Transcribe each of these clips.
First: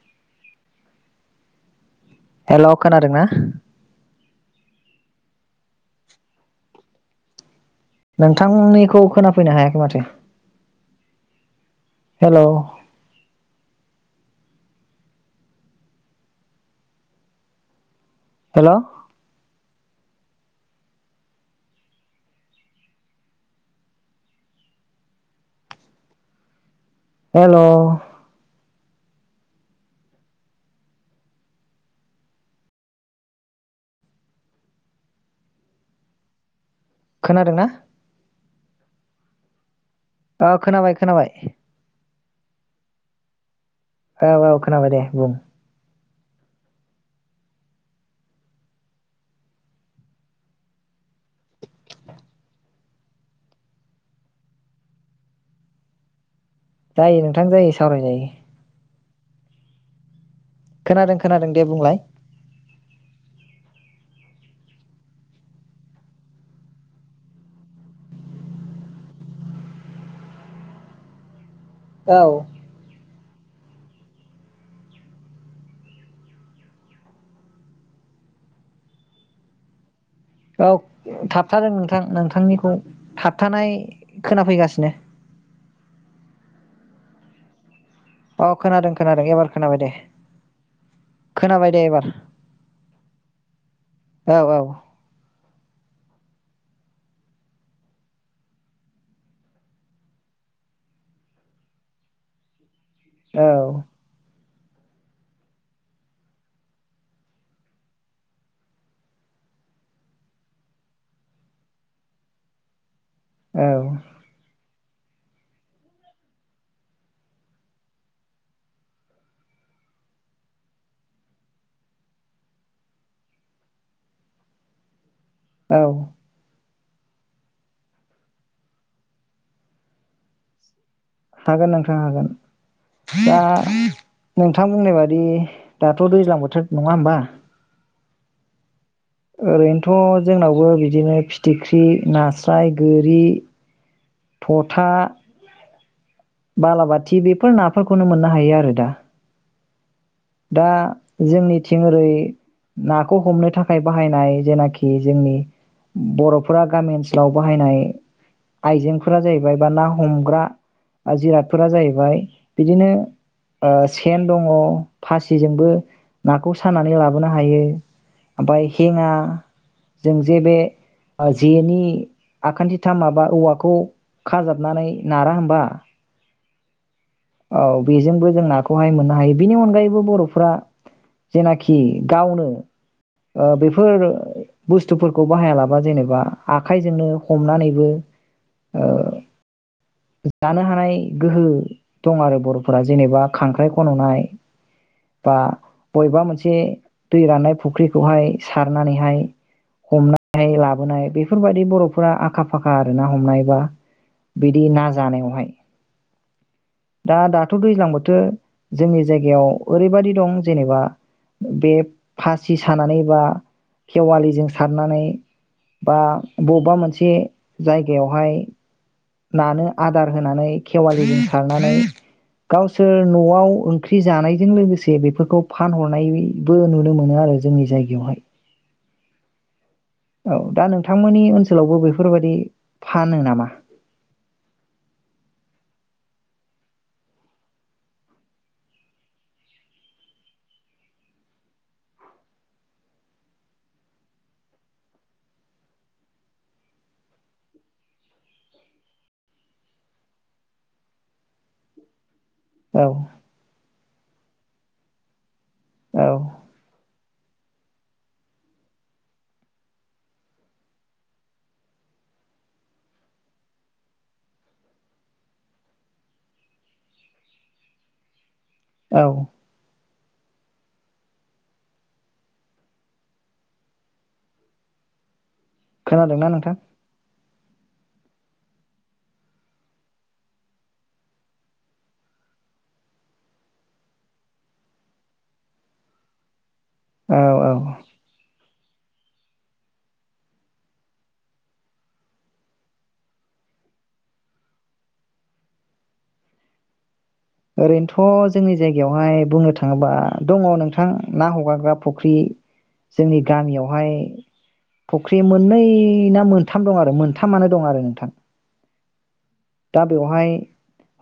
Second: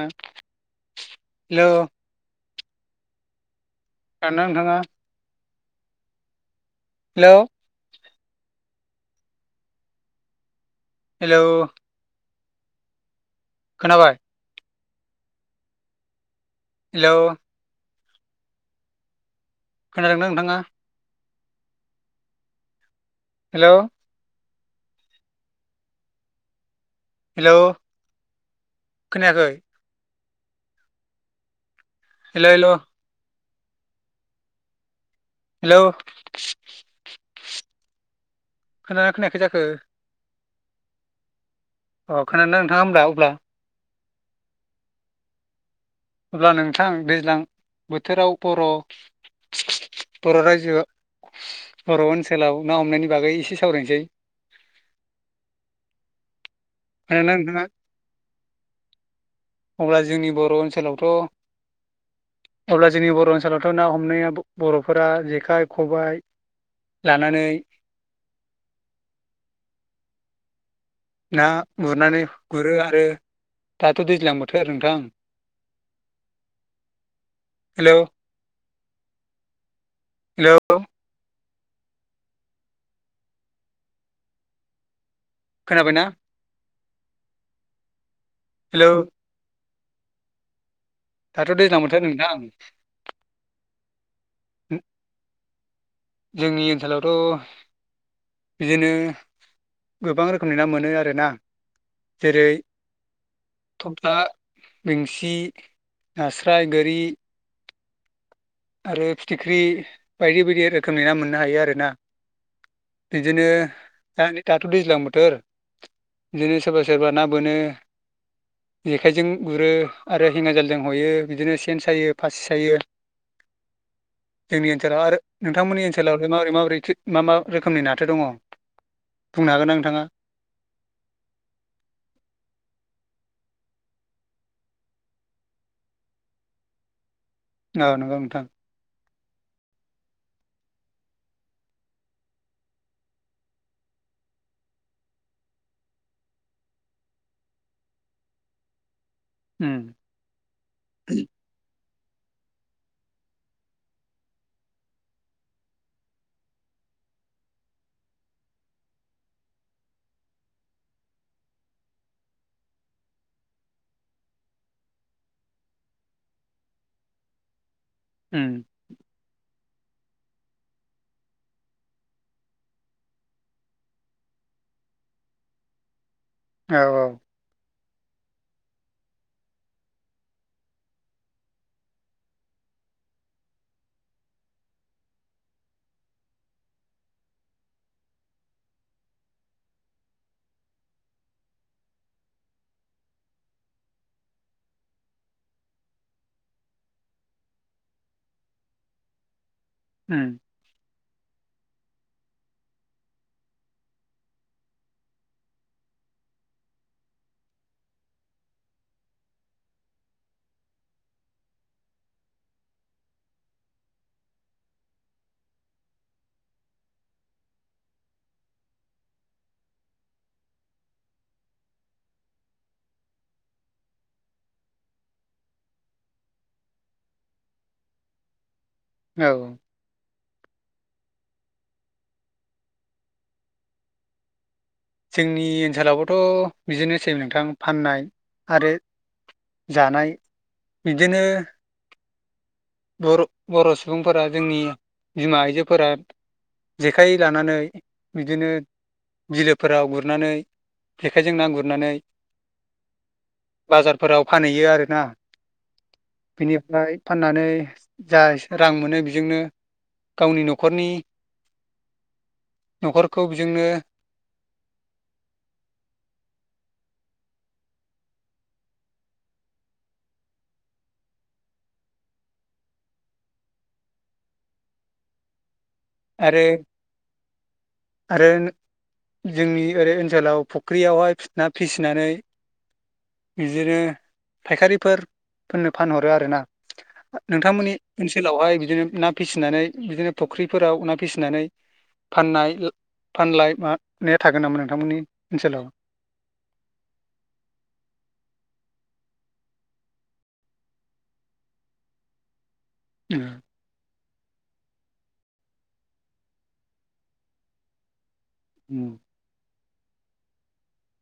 ङो hello. Hello खोनादोंना? खोनादों ना नोंथाङा? हेलौ। नोंथांनिखौ खोनाफैनो हायाखै माथो। हेलौ। हेलौ। खोनाबाय? हेलौ। हेलौ। खोनादोंना नोंथाङा? हेलौ। हेलौ। खोनायाखै? Hello hello. हेलौ। खोनादों ना? खोनागोना खोनायाखै जाखो? अ खोनाबाय खोनाबाय। अ खोनादों ना नोंथाङा होमब्ला अब्ला? औ औ खोनाबाय दे बुं। अब्ला नोंथां दैज्लां बोथोराव बर' बर' रायजो बर' ओनसोलाव ना हमनायनि बागै एसे सावरायनोसै। जायो खोनादोंना नोंथां नोंथाङा जायो सावराय जायो। अब्ला जोंनि ब खोनादों खोनादों दे बुंलाय। अब्ला जोंनि बर' ओनसोलावथ' ना हमनाया बर'फोरा जेखाइ खबाय लानानै [inaudible] ना औ गुरनानै गुरो आरो दाथ' दैज्लां बोथोर नोंथां [inaudible] हेलौ। औ हेलौ थाब थाबथादों नोंथां नोंथांनिखौ थाबथानाय खोनाफैगासिनो। खोनाबायना? औ हेलौ खोनादों खोनादों एबार खोनाबाय दे दाथ' खोनाबाय दैज्लां दे मोनथाय एबार नोंथां औ औ जोंनि ओनसोलावथ' बिदिनो गोबां रोखोमनि ना मोनो आरोना जेरै औ [unintelligible] बेंसि नास्राय गोरि आरो फिथिख्रि बायदि बायदि रोखोमनि ना मोननो हायो आरोना। बिदिनो औ [inaudible] दाथ' दैज्लां बोथोर बिदिनो सोरबा-सोरबा ना बोनो जेखाइजों गुरो आरो हिंगाजालजों हयो बिदिनो सेन सायो फासि सायो जोंनि ओनसोलाव आरो औ नोंथांमोननि ओनसोलावाहाय माबोरै माबोरै थो मा मा रोखोमनि नाथो दङ' बुंनो हागोनना नोंथाङा? हागोन नोंथां हागोन दा नोंथां बुंनाय बादि दाथ' दैज्लां बोथोर नङा होमबा? अ नंगौ नोंथां ओरैनोथ' जोंनावबो बिदिनो फिथिख्रि नास्राय गोरि थथा बालाबाथि बेफोर नाफोरखौनो मोननो हायो आरो दा। उम दा जोंनिथिं रै नाखौ हमनो थाखाय बाहायनाय जेनाखि जोंनि बर'फोरा गामि ओनसोलाव बाहायनाय आइजेंफोरा जाहैबाय बा ना हमग्रा जिरादफोरा जाहैबाय बिदिनो सेन दङ' फासिजोंबो नाखौ सानानै लाबोनो हायो। उम ओमफाय हेङा जों जे बे ओ जेनि आखान्थिथाम माबा औवाखौ खाजाबनानै नारा होमबा औ औ औ बेजोंबो जों नाखौहाय मोननो हायो बिनि अनगायैबो बर'फोरा जेनाखि गावनो ओ बेफोर बुस्थुफोरखौ बाहायालाबा जेनेबा आखाइजोंनो हमनानैबो ओ जानो हानाय गोहो दं आरो बर'फोरा जेनेबा खांख्राइ खन'नाय बा बबेबा मोनसे दै राननाय फुख्रिखौहाय सारनानैहाय उम हमनाय लाबोनाय बेफोरबाय दि बर'फोरा आखा फाखा आरो ना हमनायबा बि दि ना जानायावहाय। दा दाथ' दैज्लां बोथोर जोंनि जायगायाव ओरैबायदि दं जेनेबा बे फासि सानानै बा खेवालिजों सारनानै बा बबेबा मोनसे जायगायावहाय नानो आदार होनानै खेवालिजों सारनानै गावसोर न'आव ओंख्रि जानायजों लोगोसे बेफोरखौ फानहरनायबो नुनो मोनो आरो जोंनि जायगायावहाय। औ औ दा नोंथांमोननि ओनसोलावबो बेफोरबायदि फानो नामा? जोंनि ओनसोलावबोथ' बिदिनो सेै नोंथां फाननाय आरो जानाय बिदिनो बर' बर' सुबुंफोरा जोंनि बिमा आइजोफोरा जेखाइ लानानै बिदिनो बिलोफोराव गुरनानै जेखाइजों ना गुरनानै औ बाजारफोराव फानहैयो आरोना औ बेनिफ्राय फाननानै जा एसे रां मोनो बेजोंनो गावनि नखरनि न'खरखौ बेजोंनो [inaudible] औ खोनादोंना आरो नोंथां आरो जोंनि ओरै ओनसोलाव फुख्रियावहाय ना फिसिनानै बिदिनो फायखारिफोर फोरनो फानहरो आरोना। औ औ नोंथांमोननि ओनसोलावहाय बिदिनो ना फिसिनानै बिदिनो फुख्रि फोराव ना फिसिनानै फाननाय ला -फानलाय मा ने थागोन नामा नोंथांमोननि ओनसोलाव? ओरैनोथ' जोंनि जायगायावहाय बुंनो थाङोबा दङ नोंथां ना हगारग्रा फुख्रि जोंनि गामियावहाय फख्रि मोन नै ना मोनथाम दं आरो मोनथामानो दं आरो नोंथां। उम दा बेवहाय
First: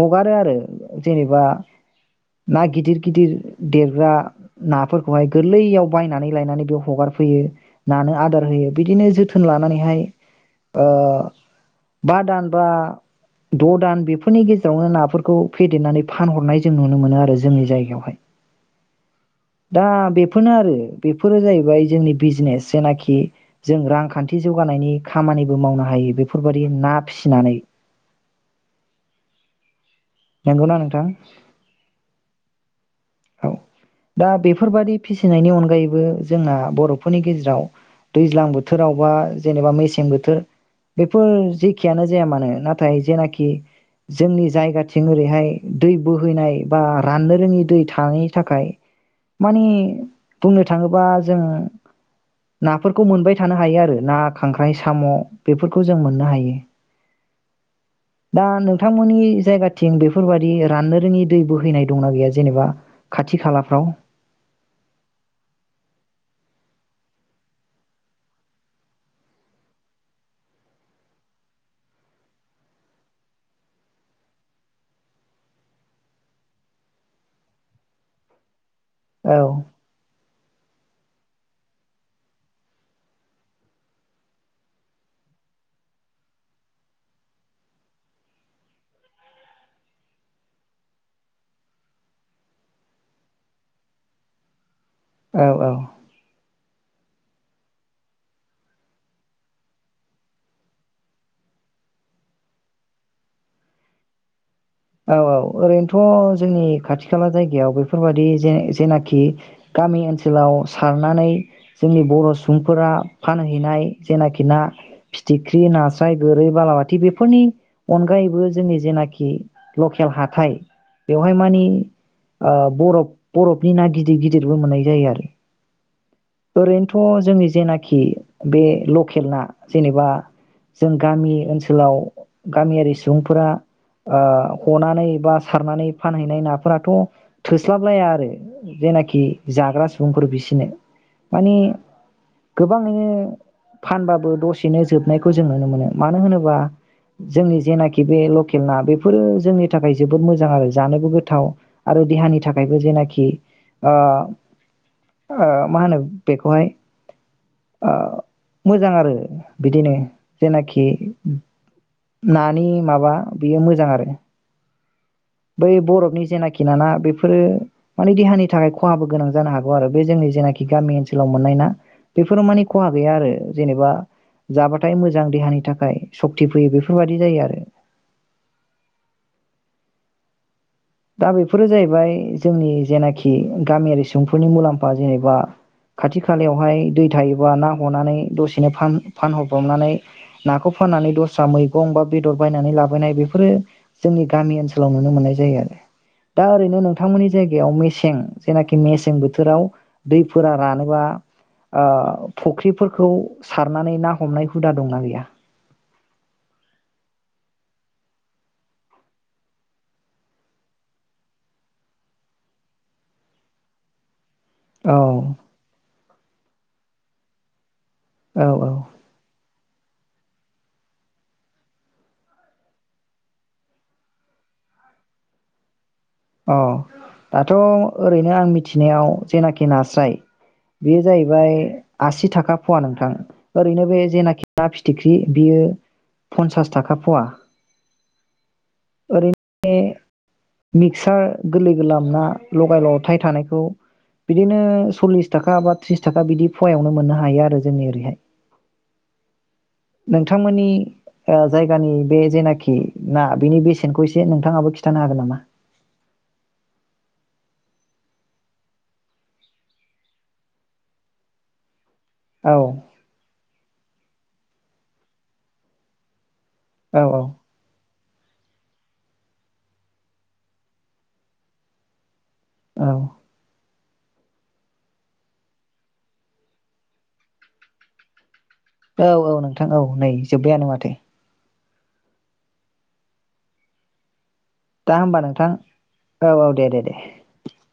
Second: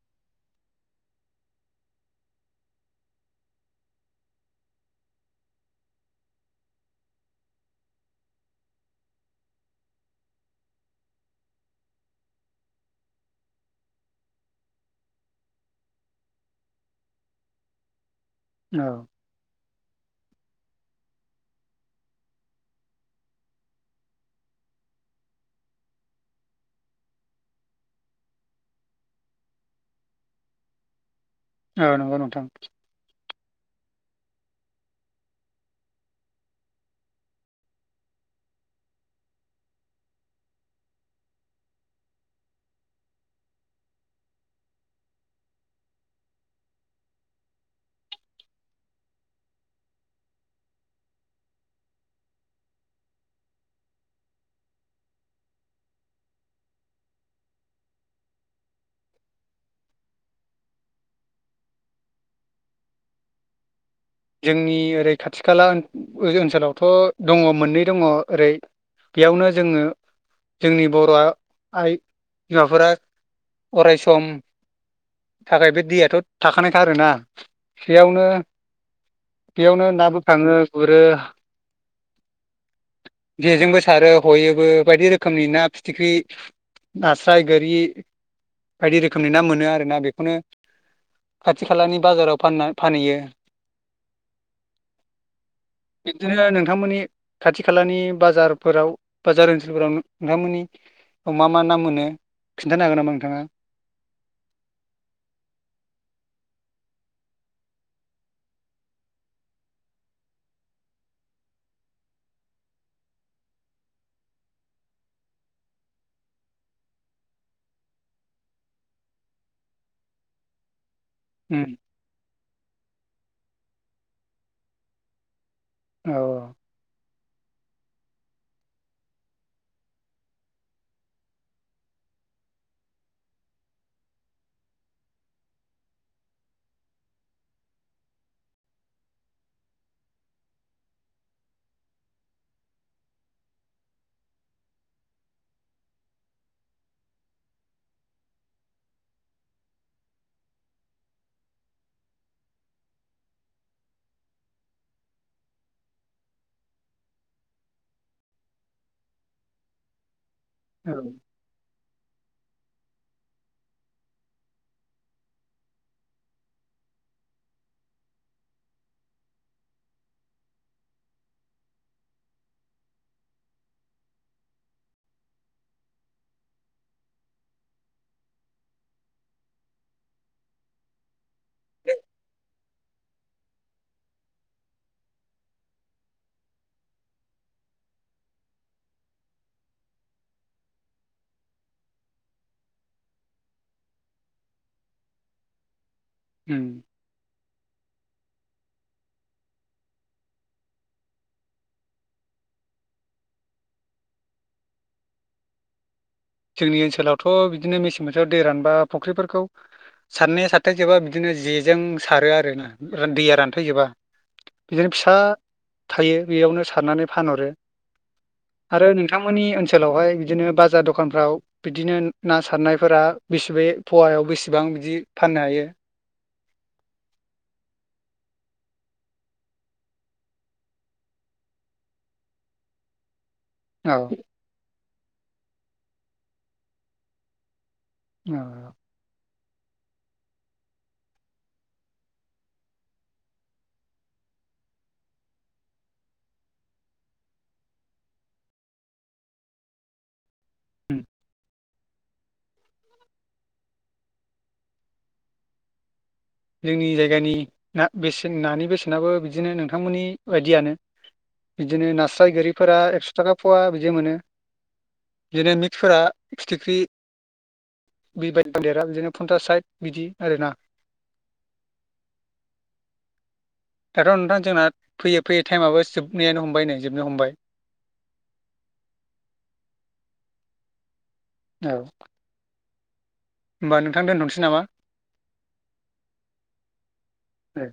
हगारो आरो जेनेबा ना गिदिर -गिदिर देरग्रा नाफोरखौहाय गोरलैयाव बायनानै लायनानै बेयाव हगारफैयो, नानो आदार होयो बिदिनो जोथोन लानानैहाय ओ बा दान बा द' दान बेफोरनि गेजेरावनो नाफोरखौ फेदेरनानै फानहरनाय जों नुनो मोनो आरो जोंनि जायगायावहाय। औ दा बे [unintelligible] आरो बेफोरो जाहैबाय जोंनि बिजनेस जेनाखि जों रांखान्थि जौगानायनि खामानिबो मावनो हायो बेफोरबादि ना फिसिनानै। नंगौना नोंथां। औ नंगौ नोंथां। औ दा बेफोरबादि फिसिनायनि अनगायैबो जोंना बर'फोरनि गेजेराव दैज्लां बोथोराव बा जेनेबा मेसें बोथोर बेफोर जेखियानो जाया मानो, नाथाय जेनाखि जोंनि जायगाथिं ओरैहाय दै बोहैनाय बा राननो रोङि दै थाङि थाखाय मानि बुंनो थाङोबा जों नाफोरखौ मोनबाय थानो हायो आरो ना, खांख्राइ, साम' बेफोरखौ जों मोननो हायो। दा नोंथांमोननि जायगाथिं बेफोरबादि राननो रोङि दै बोहैनाय दंना गैया? जेनेबा खाथि खालाफ्राव जोंनि ओरै खाथि- खाला ओन -ओ- ओनसोलावथ' दङ मोननै दङ ओरै बेयावनो जोङो जोंनि बर' आइ बिमाफोरा अराय सम थाखाय बे दैयाथ' थाखानायखा आरोना बेयावनो औ बेयावनो नाबो [unintelligible] गुरो, जे जोंबो सारो हयोबो बायदि रोखोमनि ना फिथिग्रि नास्राय, गोरि बायदि रोखोमनि ना मोनो आरो ना, बेखौनो खाथि- खालानि बाजाराव फाना -फानोहैयो। औ औ बिबदिनो [unintelligible] नोंथांमोननि खाथि -खालानि बाजारफोराव बाजार ओनसोलफोराव नो-नोंथांमोननि मा मा ना मोनो खिन्थानो हागोन नामा नोंथांङा? औ, औ ओरैनोथ' जोंनि खाथि -खाला जायगायाव बेफोरबादि जे-जेनाखि गामि ओनसोलाव सारनानै जोंनि बर' सुबुंफोरा फानहैनाय जेनाखि ना फिथिग्रि, नास्राय, गोरै बालाबाथि बेफोरनि अनगायैबो जोंनि जेनाखि लकेल हाथाय बेवहाय मानि उम आ बरफ -बरफनि ना गिदिर गिदिरबो मोननाय जायो आरो औ औ। थ' जोंनि जेनाखि बे लकेल ना जेनेबा जों गामि ओनसोलाव गामियारि सुबुंफोरा ओ हनानै बा सारनानै फानहैनाय नाफोराथ' थोस्लाबलाया आरो, जेनाखि जाग्रा सुबुंफोर बिसोनो मानि गोबाङैनो फानबाबो दसेनो जोबनायखौ जों नुनो मोनो मानो होनोबा जोंनि जेनाखि बे लकेल ना बेफोरो जोंनि थाखाय जोबोद मोजां आरो जानोबो गोथाव आरो देहानि थाखायबो जेनाखि ओ -ओ मा होनो बेखौहाय ओ मोजां आरो बिदिनो जेनाखि औ नानि माबा बेयो मोजां आरो बै बरफनि जेनाखि ना ना बेफोरो माने देहानि थाखाय खहाबो गोनां जानो हागौ आरो बे जोंनि जेनाखि गामि ओनसोलाव मोननाय ना बेफोराव मानि खहा गैया आरो जेनेबा जाबाथाय मोजां देहानि थाखाय सक्ति फैयो बेफोरबादि जायो आरो दा बेफोरो जाहैबाय जोंनि जेनाखि गामियारि सुबुंफोरनि मुलाम्फा जेनेबा खाथि- खालायावहाय दै थायोबा ना हनानै दसेनो फान-फानहरब्रनानै नाखौ फाननानै दस्रा मैगं बा बेदर बायनानै लाबोनाय बेफोरो जोंनि गामि ओनसोलाव नुनो मोननाय जायो आरो दा उम ओरैनो नोंथांमोननि जायगायाव मेसें जेनाखि मेसें बोथोराव दैफोरा रानोबा ओ फुख्रिफोरखौ सारनानै ना हमनाय हुदा दंना गैया? जोंनि ओनसोलावथ' बिदिनो मेसें बोथोराव दै रानबा फुख्रिफोरखौ सारनाया सारथायजोबा बिदिनो जेजों सारो आर ना रा दैया रानथायजोबा। बिदिनो औ फिसा थायो बेयावनो सारनानै फानहरो औ आरो नोंथांमोननि ओनसोल सोलावहाय बिदिनो बाजार द दखानफ्राव बिदिनो ना-ना सारनायफोरा बेसेब पवायाव बेसेबां बिदि फाननो हायो? अ दाथ ओरैनो आं मिथिनायाव जेनाखि नास्राय बेयो जाहैबाय आसि थाखा फवा नोंथां। ओरैनो औ बे जेनाखि फि फिथिख्रि बियो पनसास थाखा फुवा औ नो [unintelligible] मिक्सार गोरलै गोरलाम ना लगाय लथाय थानायखौ बिदिनो सल्लिस थाखा बा थ्रिस थाखा बिदि फवायावनो मोननो हायो आरो जोंनि ओरैहाय बिथांमोननि उम ओ जायगानि बे जेनाखि ना बेनि बेसेनखौ एसे नोंथाङाबो खिथानो हागोन नामा? जोंनि जायगानि ना बेसेन नानि बेसेनाबो बिदिनो नोंथांमोननि बायदियानो बिदिनो नास स्राय औ गोरिफोरा एक्स' थाखा फवा बिदिआव मोनो बिनो मिक्सफोरा [unintelligible] औ - औ बेबायायदि देरा बिदिनो फन्टास साइद बिदि आरोना औ दाथ' नोंथां जोंना फैयै फैयै टाइमाबो जोबनायानो हमबाय नै जोबनो हमबाय औ-औ नोंथां औ नै जोब्बायानो माथो औ होनबा नोंथां दोनथ'सै दा होनबा नोंथां औ औ दे-दे-दे दे।